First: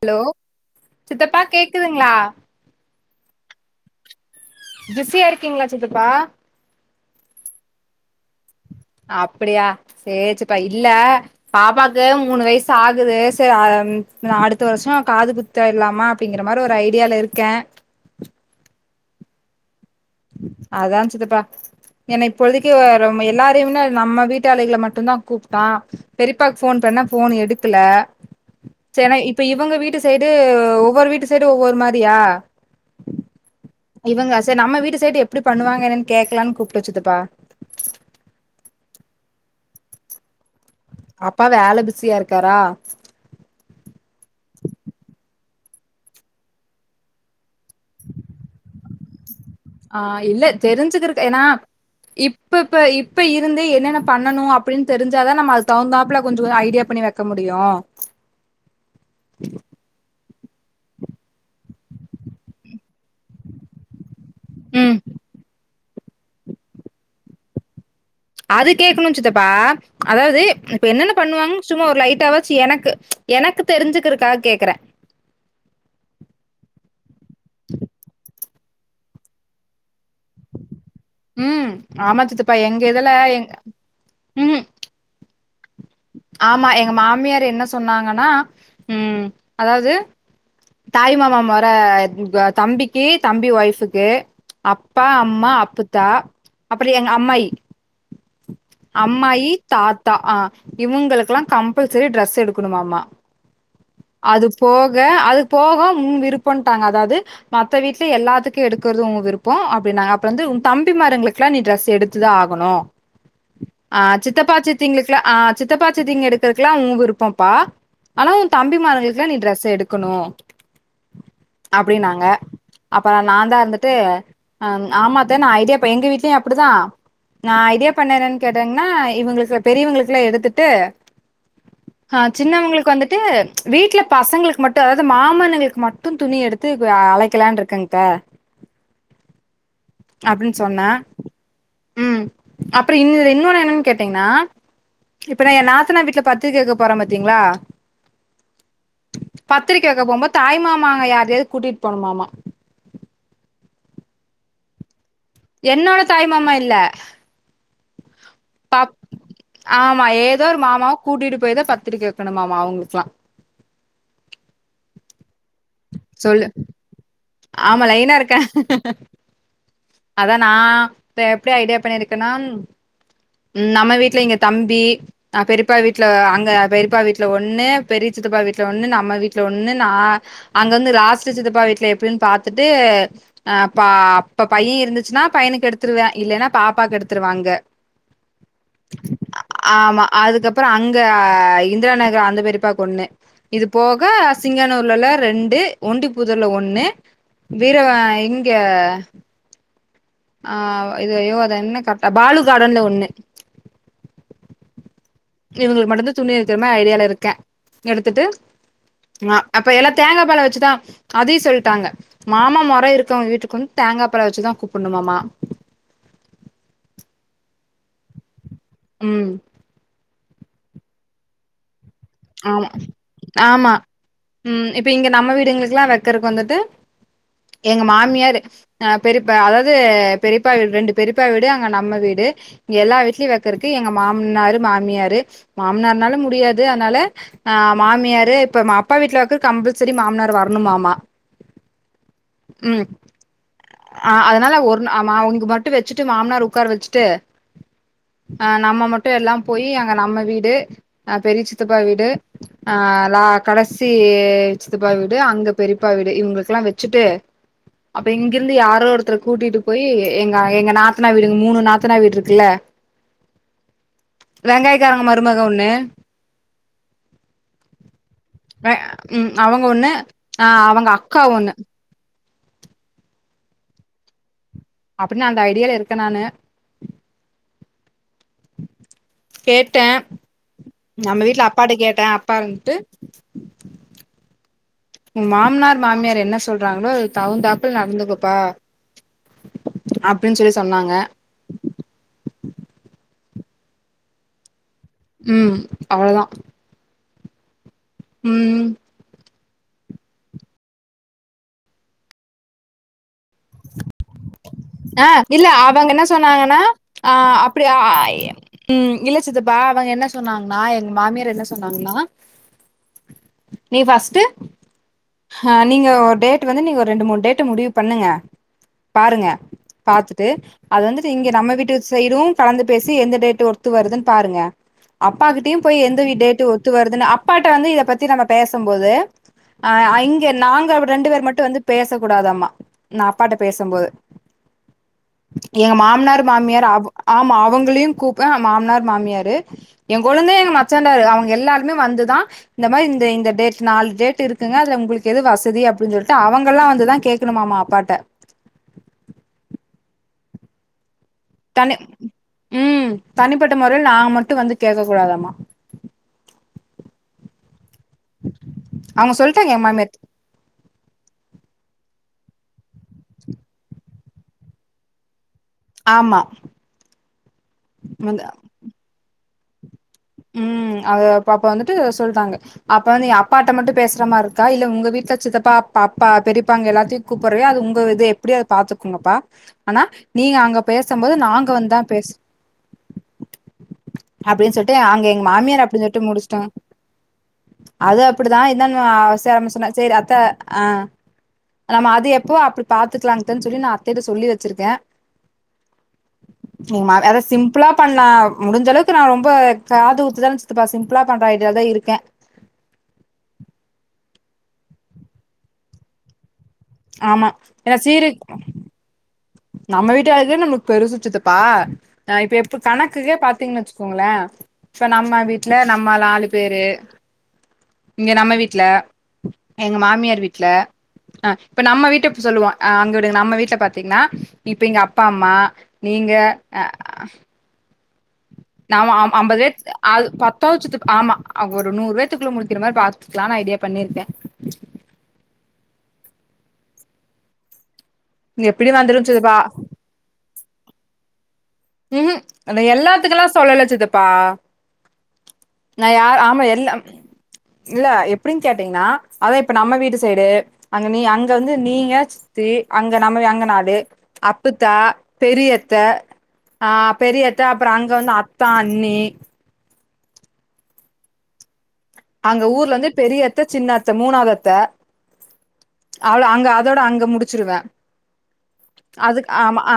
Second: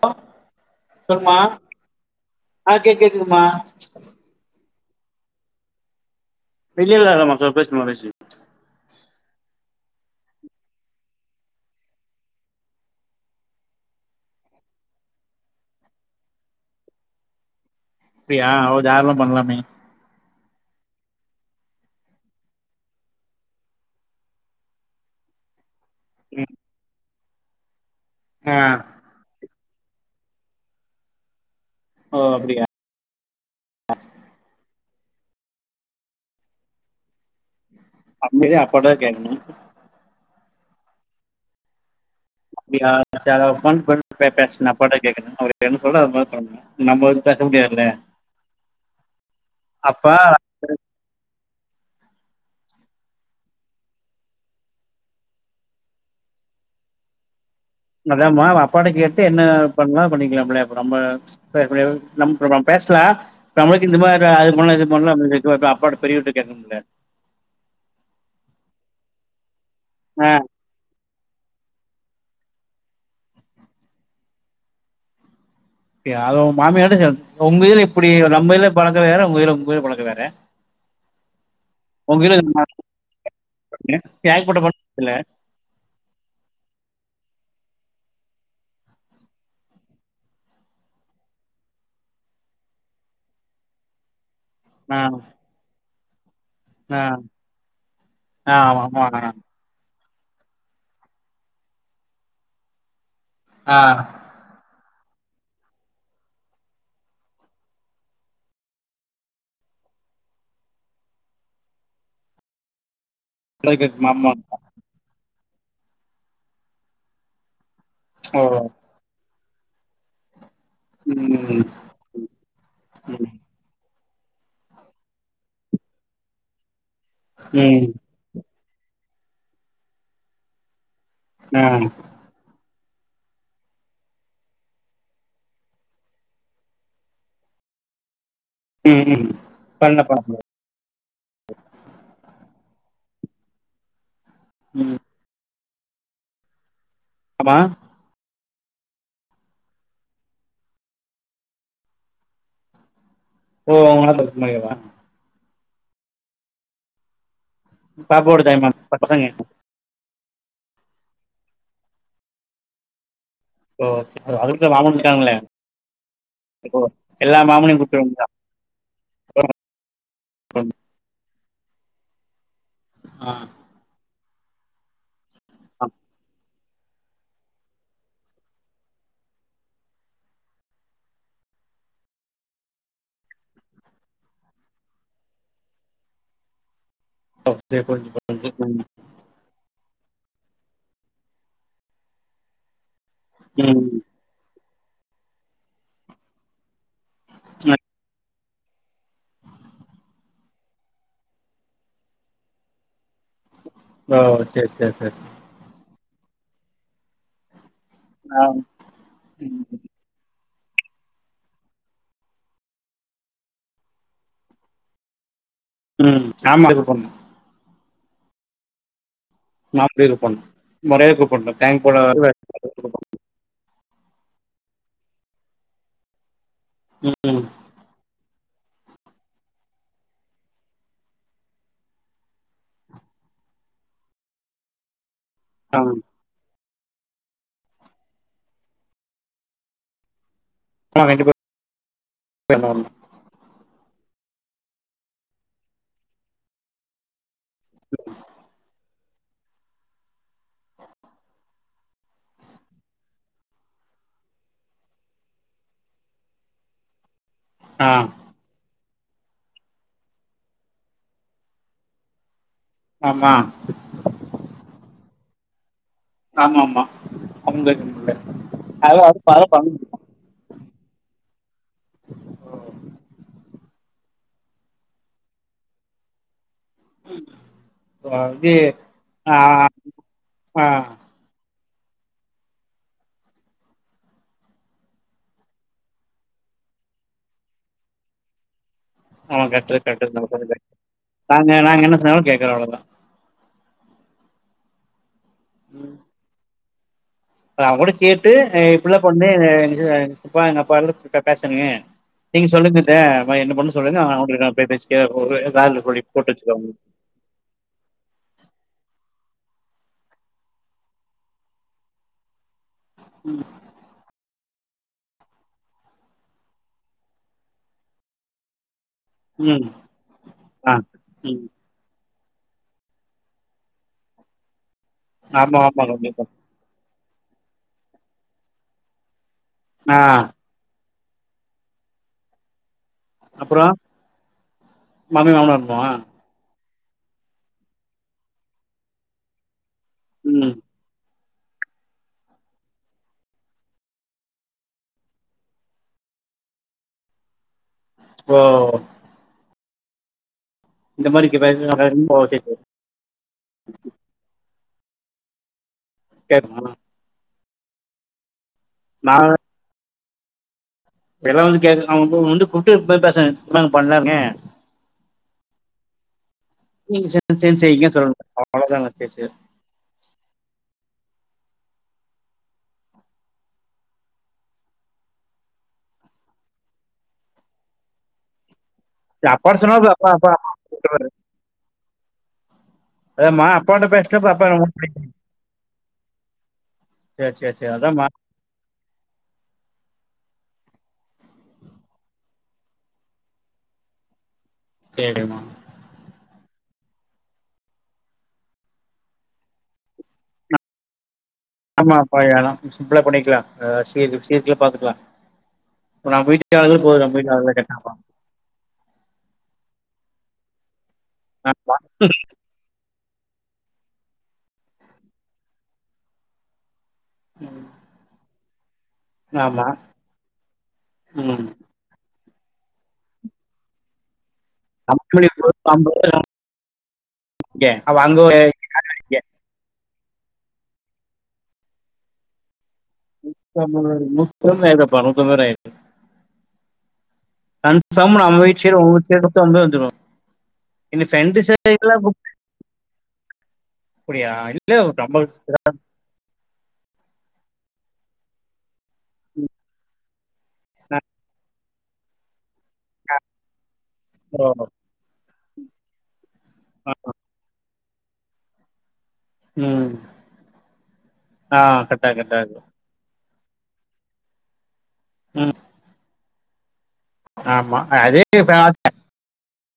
Hello சொல்மா சித்தப்பா கேக்துங்களா ஆ கே கேக்துமா பிசியா இருக்கீங்களா சித்தப்பா வெளில தா இருக்கமா சொல் பேசுமா பேசு அப்பிடியா சேர் சித்தப்பா இல்ல பாப்பாக்கு மூணு வயசு ஆகுது சேர் அடுத்த வருஷோ காது குத் த்திறலாமா அப்டிங்கிறமாறி ஒரு ஐடியால இருக்கே அப்பிடியா ஓ தாரலமா பண்லாமே அதா சித்தப்பா ஏன்னா இப்பொழுதைக்கி எல்லாரைமு தா இல்ல நம்ம வீட்டாளுகள மட்டுதா கூப்ட்டா பெரியப்பாக்கு ஃபோன் பண்ணா ஃபோன் எடுக்கல ஆ சேர்னே இப்ப இவங்க வீட்டு சைடு ஒவ்வொரு வீட்டு சைடு ஒவ்வொரு மாறியா ஓ அப்டியா இவங்க சேரி நம்ம வீட்டு சைடு எப்டி பண்ணுவாங்க என்னன்னு கேக்கலானு கூப்ட சித்தப்பா அப்டிதா அப்பட்டதா கேக்கணு அப்பா வேல பிசியா இருக்காரா [unintelligible] நம்ப வந்து பேச முடியாதுல ஆ இல்ல தெரிஞ்கருக்கு ஏன்னா இப்ப இப்ப இப்ப இருந்து என்னென்ன பண்ணணு அப்டின்னு தெரிஞ்சாதா நம்ம அது தகுந்தாப்புல கொஞ்சோ ஐடியா பண்ணி வை க்க முடியு அதாம்மா அப்பாட கேட்டு என்ன பண்ணலா பண்ணிக்கலாம்ல அப நம்ப [inaudible] நம்மளுக்கு இந்த மாறி அது பண்ல இது ம் பண்ல அப்டினு செல்டு அப்பாட்ட பெரியவர்ட கேட்கனும்ல அது கே்கணு சித்த்தப்பா ஆ அதாவ்து இப்ப என்னென்ன பண்ணுவாங்கனு சும்மா ஒரு லைட்டா வாச்சி எனக்கு எனக்கு தெரிஞ்சுக்கறக்காக கேக்கறே யாரு மாமியா சைடு உங்க இதுல இப்டி நம்ம இதுல பழக்க வேற உங்க இதுல உங்க இதுல பழக்க வேற ம் [inaudible] ஆமா சித்தப்பா எங்க இதுல எங் ம் இல்ல ஆமா எங்க மாமியார் என்ன சொன்னாங்கனா ம் அதாவ்து தாய் மாமா மொர [unintelligible] தம்பிக்கி தம்பி ஒய்ஃபுக்கு ஆ அப்பா அம்மா அப்புதா அப்றோ ஆ எங்க அம்மாயி ஆ ஆமா ஆமா அம்மாயி தா த்தா ஆ இவுங்களுக்கெலா கம்பல்சரி ட்ரெஸ் எடுக்கணுமாமா ஆ அது போக அது போக முன் விருப்பன்ட்டாங்க அதாவ்து மத்த வீட்டுல எல்லாத்துக்கு எடுக்கறது உங்க விருப்போ அப்டினாங்க அப்றோ வந்து உன் தம்பி மாருங்களுக்குலா நீ ட்ரெஸ் எடுத் துதா ஆகணு அழகர் ஆ மாமா சித்தப்பா சித்திங்களுக்லா ஆ சித்தப்பா சித்திங் எடுக்கறகெலா உங்க விருப்போப்பா ஆனா ஓ உன் தம்பி மாறுங்களுக்கெலா நீ டிரெஸ்ஸு எடுக்கணு ம் ம் ம் அப்டின்னாங்க அப்றோ நா தா இருந்துட்டு அ ஆமா அத்த நா ஐடியாப் எங்க வீட்லயு அப்டிதா நா ம் ஐடியா பண்ணே என்னனு கேட்டேங்கனா இவுங்களுக்குல பெரியவங்ளுக்கெலா எடுத்துட்டு ம் ஆ சின்னவங்களுக்கு வந்துட் டு வீட்டுல பசங்களுக்கு மட்டு அதாவ்து மாமன்னங்களுக்கு மட்டு துணி எடுத்து [inaudible] அழைக்கலான்ட்டு இருக்கங் அத்த ம் ம் பண்லப்பா [inaudible] சொன்ன ம் அப்றோ இன்ன இன்னொன்னு என்னன்னு கேட்டீங்கன்ன ம் இப்ப நா என் நாத்தனா வீட்ல பத்திரிக்க வைக்க போறே பாத்தீங்களா ஆமா பத்திரிக்கை வைக்க போபோது தாய் மாமாங்க யாரையாவது கூட்டிட்டு போனுமாமா ஓ அவுங்க [inaudible] என்னோட தாய்மாமா இல்ல பாப்போட தாய்மாமா பாப் பச பசங்க ஆமா ஏதோ ஒரு மாமாவ கூட்டிட்டு போய் தா பத்திரிக்கை வைக்கணுமாமா அவுங்களுக்யெல்லா ஒ அவ அவளுக்கு தா மாமனுங் இருக்காங்களே சொல்லு ஓ எல்லா மாமனையும் ஆமா லைனா கூப்பிட்டு இருக்கே அதா நா இப்ப எப்டி ஐடியா பண்ணிருக்கனா அ நம்ம வீட்ல இங்க தம்பி அ பெரியப்பா ஆ வீட்டுல அங்க பெரியப்பா வீட் ல ஒண்ணு பெரிய சித்தப்பா வீட்ல ஒண்ணு நம்ம வீட்ல ஒண்ணு நா அங்க வந்து லாஸ்ட்சித்தப்பா வீட்ல எப்டின் பாத்துட்டு அ பா அப்ப பையன் இருந்துச்சுன்னா பையனுக்கு எடுத்துடுவே இல்லைன்னா பாப்பாக்கு எடுத் துருவா அங்க ஓ சரி புரிஞ்சு புரிஞ்சு ம் ஆமா அதுக்கப்புற அங்க இந்திரா நகர் அந்த பெரிப்பாக்கு ஒண்ணு இது ம் போக சிங்கனூர்ல ரெண்டு ஒண்டிப்புதுர்ல ஒன்னு ம். வீரவ இங்க அ இது ஐயோ அதா என்ன கரெடா பாலு காடன்ல ஒண்ணு ஓ சேரி சேரி சேரி இவங்களுக்கு மட்டுந்து துணி எடுக்கிற மாரி ஐடியால இருக்க எடுத்துட்டு ஆ அப்ப ம் எல்லாத்த தேங்காபழ வச்சுதா அதையு சொல்ட்டாங்க மாமா மொர இருக்கவங்க வீட்டுக்கு வந்து தேங்காபழ வச்சுதா கூப்டணுமாமா ம் ஆமா இப்படி கூப்பனு ம் நாடி இருபம் மொறையா கூப்டனு தேங்க் போட வருவா ஆமா ஆமா ம் இப்ப இங்க நம்ம வீடுங்களுக்கெல்லா வைக்கறக்கு வந்துட்டு ம் எங்க மாமியாரு அ பெரிப்பா அதாவது பெரிப்பா வீடு ரெண்டு பெரிப்பா வீடு அங்க நம்ம வீடு எல்லா வீட்லயு வைக்கறக்கு எங்க மாம்னாரு மாமியாரு ஆ மாமனார்னாலு முடியாது அதனால அ மாமியாரு இப்ப அப்பா வீட்ல கம்பல்சரி மாமனார் வர பண்ணுமாமா ஆ கண்டிப்பா ம் ஆ அதனால ஒரு அவங்க மட்டு வச்சுட்டு மாமனார உட்கார வச்சுட்டு அ நம்ம மட்டு எல்லா போய் அங்க நம்ம வீடு அ பெரிய சித்தப்பா வீடு அ லா கடசி சித்தப்பா வீடு அங்க பெரியப்பா வீடு இவங்கக்கெல்லா வச்சுட்டு ஆ அப்ப எங் இருந்து யாரோ ஒருத்தர கூட்டிட்டு போய் எங்க எங்க நாத்தனா வீடுங்க மூணு நாத்தனா வீடு இருக்குல்ல ஆமா வெங்காயக்காரங்க மருமக ஒன்னு ஆமா ஆமா அவங்க வெ ம் அவங்க ஒண்ணு [unintelligible] ஆ அவங்க அக்கா ஒண்ணு அப்படின் அந்த ஐடியால இருக்க நானு [unintelligible] போது கேட்ட நம்ம வீட்ல அப்பாகிட்ட கேட்ட அப்பா இருந்துட்டு [inaudible] உ மாமனார் மாமியார் என்ன சொல்றாங்களோ அதுக்கு தகுந்தாப்ள நடந்துகப்பா ம் கரெக்ட் கரெக்ட் சொன்னாங்க நாங்க நாங்க என்ன சொன்னாலு கேக்குற அவ்ளோதா ம் அவ்வளதா இப்ப அவங்கூட சேத்து ம் புள்ள பொண்ணு இது அப்பா எங்க அப்பா கூட பேசுறங்க நீங்க சொல்லுங்கத்த என்ன பண்ணணு சொல்லுங்க உங்களுக்காக நா பேச ஆ இல்ல அவங்க என்ன சொன்னாங்கன்னா அ அப்டியா ம் இல்ல சித்தப்பா அவங்க என்ன சொன்னாங்னா எங்க மாமியார் என்ன சொன்னாங்ளா ம் நீ ஃபஸ்ட் ஹ நீங்க ஒரு டேட் வந்து நீங்க ஒரு ரெண்டு மூணு டேட்டு முடிவு பண்ணுங்க பாருங்க ம் பார்த்துட்டு ஆ அது வந்துட்டு இங்க ம் நம்ம வீட்டு சைடு கலந்து பேசி எந்த டேட் ஒத்து வருதுன் பாருங்க அப்பா கிட்டயு ஆமா போய் ஆமா எந்த வீ கண்டிப்பா டேட் ஒத்து வருதுன் அப் அப்பாட்ட வந்து இத பத்தி நம்ம பேசும்போது அ ஆ இங்க நாங்க ரெண்டு பேர் மட்டு வந்து பேச கூடாதாமா நா அப்பாட்ட அப்றோ பேசும் போது மாமியா எங்க மா மாமனார் மாமியார் அவ ஆமா அவங்களையு கூப் அ மாமனார் மாமியாரு எங் கொழுந்த எங்க ம் மச்சண்டாரு அவங்க எல்லாருமே வந்துதா இந்த மாதி இந்த இந்த டேட் நாலு டேட் இருக்குங்க அதுல உங்களுக்கு எது வசதி அப்டின் சொல்லிட்டு அவங்கெல்லா வந்துதா கேக் கணுமாமா அப்பாட்ட ஓ இந்த மாறி தனி பேசுறவங்ககிட்ட ரொம்ப மிஸ்டேக் வரு ம் தனிப்பட்ட மொறைல நாங்க மட்டு வந்து கேக்க கூடாதாம்மா கேப்பமாவு அவுங்க நா சொல்லிட்டாங்க ஏ மாமியார்ட் இப்டி எல்லா வந்து கேக்குறதுக்கு அவுங்க வந்து கூப்ட்டே போய் பேச எல்லாம் பண்ணலாமே ஆமா நீங்க சேந்து சேந்து செய்யுங்கன்னு வந்து சொல்லணு அவ்ளோதாங்க சேர் சேரி ம் அத அப்ப அப்ப வந்துட்டு சொல்ட்டாங்க அப்ப வந்து ஏ அப்பாட்ட மட்டு பேசுற மாரி இருக்கா இல்ல உங்க வீட்ல சித்தப்பா அப்பா பெரியப்பாங்க எல்லாத்தையு கூப்புர்றயோ அது உங்க இது அப்டியாது பாத்துக்கோங்கப்பா அப்பாட்ட சொன்னா ஆனா அப்பா அப்பா நீங்க அங்க கூப்டுவாரு பேசம்போது நாங்க வந்துதா பேச ஏம்மா அப்பாட்ட பேசிட்டா அப்ப அப்பா அப்டின்னு என்ன பண்ணு சொல்ட்டு அங்க எங்க மாமியார் அப்டினு சொல்ட்டு முடிச்ட்டோங்க சேர் சேர் சேர் அது அதாம்மா அப்டி அப்டிதா இதான்னுவா சேர் அப்டி சொன்ன சேரி அத்த ஆ நம்ம அது எப்பவோ அப்டி பாத்துக்கலாங்கத்தன்னு சொல்லி நா அத்தேட்ட சொல்லி வச்சிருக்கே டே டே மா எங்க மா அத சிம்பிளா பண்ணலா முடிஞ்ச அளவுக்கு நா ரொம்ப காது குத்துதான சித் தப்பா சிம்பிளா பண்ற ஐடியால தா ஆமா இருக்கே அப்பா எல்லா சிம்பிளா பண்ணிக்கலா ஆ சீர் சீர்க்கெல்லா பாத்துக்கலா இப்ப நா போய் நிக்காதவங்களுக்கு போய் நா ஆமா போயிட்டு வாரவா ஏன்னா கேட்டேப்பா சீரு நம்ம வீட்டு ஆளுகளே நம்மளுக்கு பெருசு சித்தப்பா ஆமா ஆ இப்ப எப்ப கணக்குக்கே பாத்தீங்கன்னு வச்சுக்கோங்களே இப்ப நம்ம வீட்ல நம்ம நாலு பேரு இங்க நம்ம வீட்ல ஆமா எங்க மாமியார் வீட்ல ஆ ம் இப்ப நம்ம வீட்டு சொல்லுவோ ஆ அங்க விடுங்க நம்ம வீ்ட்ல பாத்தீங்கன்னா இப்ப இங்க அவ அப்பா அம்மா நீங்க ஆ இங்க அப்ப அங்க போய் நாம அம் அம்பது பேத்து அது பத்தாது சித்தப் ஆமா ஒரு நூறு பேத்துக்குள்ள முடிக்கிற மாரி பாத் [unintelligible] நூத்தி அம்பது பேர் ஆயிட்டு கண் பேசாம நம்ம வீட்டு எப்டி சைடு உங்க வந்துரு வீட்டு சைடு சித்தப்பா மட்டு வந்து வச்சுருவோ இந்த ரெண்டு சைடு ம் ஹும் அட எல்லாத்துக்கெல்லா சொல்லல சித்தப்பா அப்படியா இல்ல ரொம்ப நா யார் ஆமா எல்லா இல்ல எப்டின்னு கேட்டீங்கன்னா அதா இப்ப நம்ம வீட்டு சைடு அங்க நீ அங்க வந்து நீங்க சித் தி அங்க நம்ம எங்க நாலு அப்புத்தா பெரியத்த ஆ பெரியத்த அப்பறோ அங்க வந்து அத்தா அண்ணி ம் ஆ கரெக்டா கரெக்டா அங்க இருக்கு ஊர்ல இருந்து பெரியத்த சின்னத்த மூணாவது அத்த ம் அவள அங்க அதோட அங்க முடிச்சிருவே ஆமா அதே இப்ப அதுக்கு ஆமா அ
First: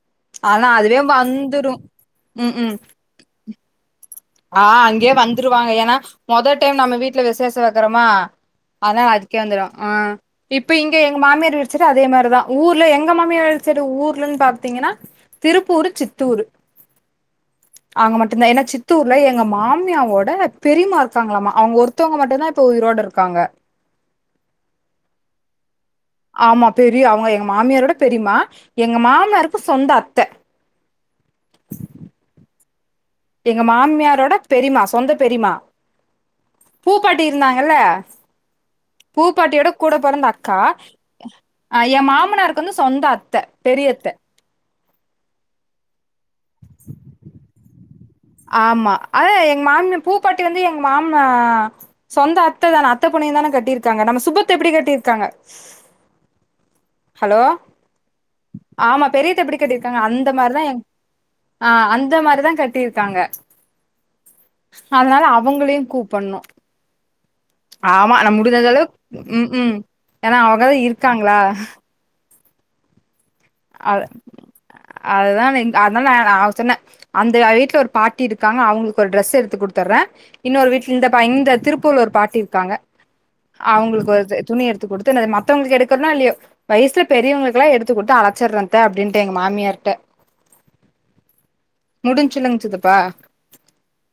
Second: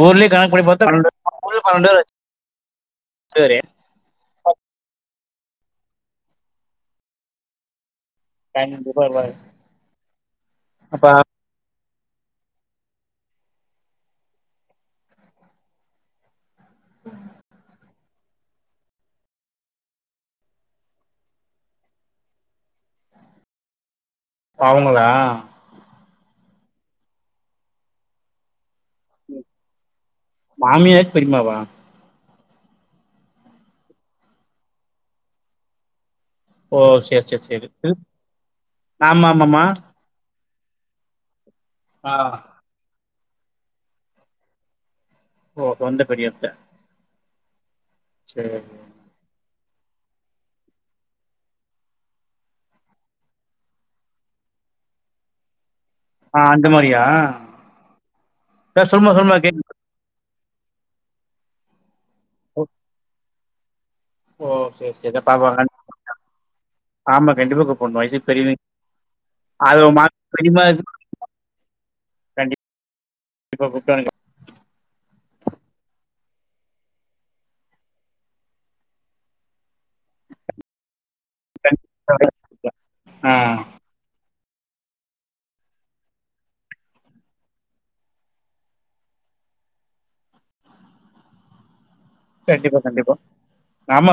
ஊர்லயே கணக்கு பண்ணி ஆனா பார்த்தா அதுவே பன்னெண்டு வந்துரு ம் ம் சேரி ஆ அங்கயே வந்துருவாங்க ஏன்னா மொத டைம் நம்ம வீட்ல விசேஷோ வைக்கறோமா கண்டிப்பா அதுனால இருப்பாரு அதுக்கே வந்துரு ஆ இப்ப இங்க அப்ப எங்க மாமியார் வீடு செரி அதே மாரிதா ஊர்ல எங்க மாமியார் செரி ஊர்லன் பாத்தீங்கனா திருப்பூரு சித்தூரு ம் ஆங்க மட்டுந்தா எனா சித் த்தூர்ல எங்க மாமியாவோட பெரியம்மா இருக்காங்களாமா அவுங்க ஒருத்தவுங்க மட்டுந்தா இப்ப உயிரோட இருக்காங்க அவுங்களா ஆமா பெரிய அவுங்க எங்க மாமியாரோட பெரியுமா எங்க மாமியாருக்கு சொந்த அத்த மாமியாக் பெரிமாவா எங்க மாமியாரோடப் பெரிமா சொந்த பெரிமா ஓ சரி பூப்பாட்டி சரி சரி இருந்தாங்கல்ல திரு- ஆமா ஆமாம்மா பூப்பாட்டியோடக் கூடப் பொறந்த அக்கா அ எ ஆ மாமனாருக்கு வந்து சொந்த அத்த பெரிய அத்த ஓ ஒந்த பெரிய அத்த ஆமா அதா எங் மாமியா பூப்பாட்டி வந்து எங்க மாமா சொந்த அத்த தானே அத்த பொண்ணையே தானே கட்டிருக்காங்க நம்ம சுப்பு அத்த எப்டி கட்டிர்காங்க ஆ அந்த மாரியா ஹலோ ஆமா பெரிய சொல்லுமா அத்த எப்டி கேட்கு கட்டிர் காங்க அந்த மாரிதா எங் ஆ அந்த மாரிதா ஓ கட்டிருக்காங்க ஓ, சரி அதனால சரி பாப்பா அவங்களையு கூப்பன்னு ஆமா கண்டிப்பா கூப்பிடணும் ஆமா வயசுக்கு நம் பெரியவங்க முடிஞ்சதளவுக் ம் ம் அது உன் மா- எனா அவுங்கதா இருக்காங்ளா கண்டிப் அத அததா நீங் அதனால் நா நா சொன்னே அந்தயே அவி வீட்ல ஒரு பாட்டி இருக்காங்க அவுங்ளுக்கு ஒரு டிரெஸ் எடுத்து குடுத்தர்றே இன்னொரு வீட்ல இந்த பா இந்த திருப்பூர்ல ஒரு பாட்டி இருக்காங்க ஆ அவுங்குளுக்கு வருதே துணி எடுத்து குடுத்துனேத மத்தவுங்ளுக்கு எடுக்கறனோ இல்லியோ வயச்ல பெரியவங்ளுக்லா எடுத்து குடுத்து அழக் ச்சர்றே அத்த அப்டின்ட்டு எங்க மாமியார்ட்ட முடிஞ்சுலங்க கண்டிப்பா சித்தப்பா கண்டிப்பா ஆமா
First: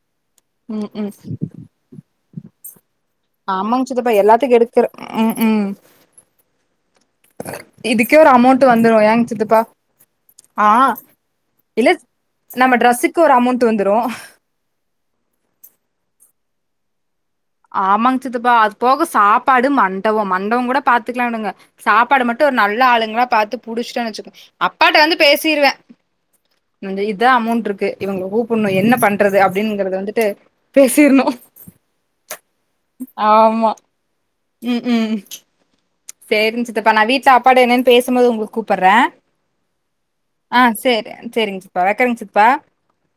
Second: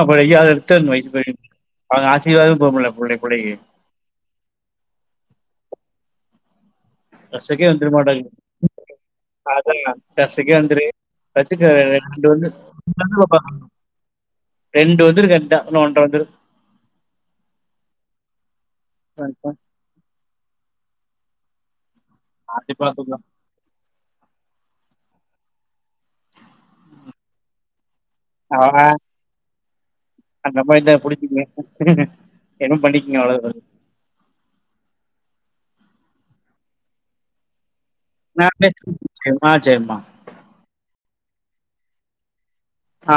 ம் ம் [unintelligible] சித்தாப்பா எல்லாத்துக்கு எடுக்கறே ம் ம் கசக்கே வந்துருமாட்டங் இதுக்கே ஒரு அமௌண்ட் வந்துரு ஏங்க சித்தப்பா கசக்கே ஆ வந்துரு வச்சுக்கே ரெ இல்ல ரெண்டு வந்து நம்ம ட்ரெஸ்ஸுக்கு ஒரு அமௌண்ட் [unintelligible] வந்துரு ரெண்டு வந்துரு கர்ட்டா இன்னு ஒன்ற வந்துரு ஆமாங் சித்தப்பா அதுப் போக சாப்பாடு மண்டபோ மண்டபோங் கூட பாத்துக்லா விடுங்க சாப்பாடு மட் ட்டு ஒரு அப்படி நல்ல பாத்துக்கலாம் ஆளுங்ளா பாத்து புடிச்ட்டன் வச்சுக்க அப்பாட்ட வந்துப் பேசிருவே வந்து இதா அமௌண்ட்ருக்கு இவுங்க கூப்புன்னு என்ன பண்றது அப்டின்கிறத வந்துட்டு நம்ப இந்த பேசிர்ணு புடிச்சுகிங்க என்னமோ பண்ட்டிக்கங்க அவ்ளதா [unintelligible] ஆமா ம் ம் சேரிங் சித்தப்பா நா வீட்ல அப்பாட்டா என்னன் பேசும் போது உங்ளுக் நான் கூப்பர்றே பேசுறேன். சரிம்மா சரிம்மா ஆ சேரி சேரிங்க சித்தப்பா வெக்கறங் சித்தப்பா ஆ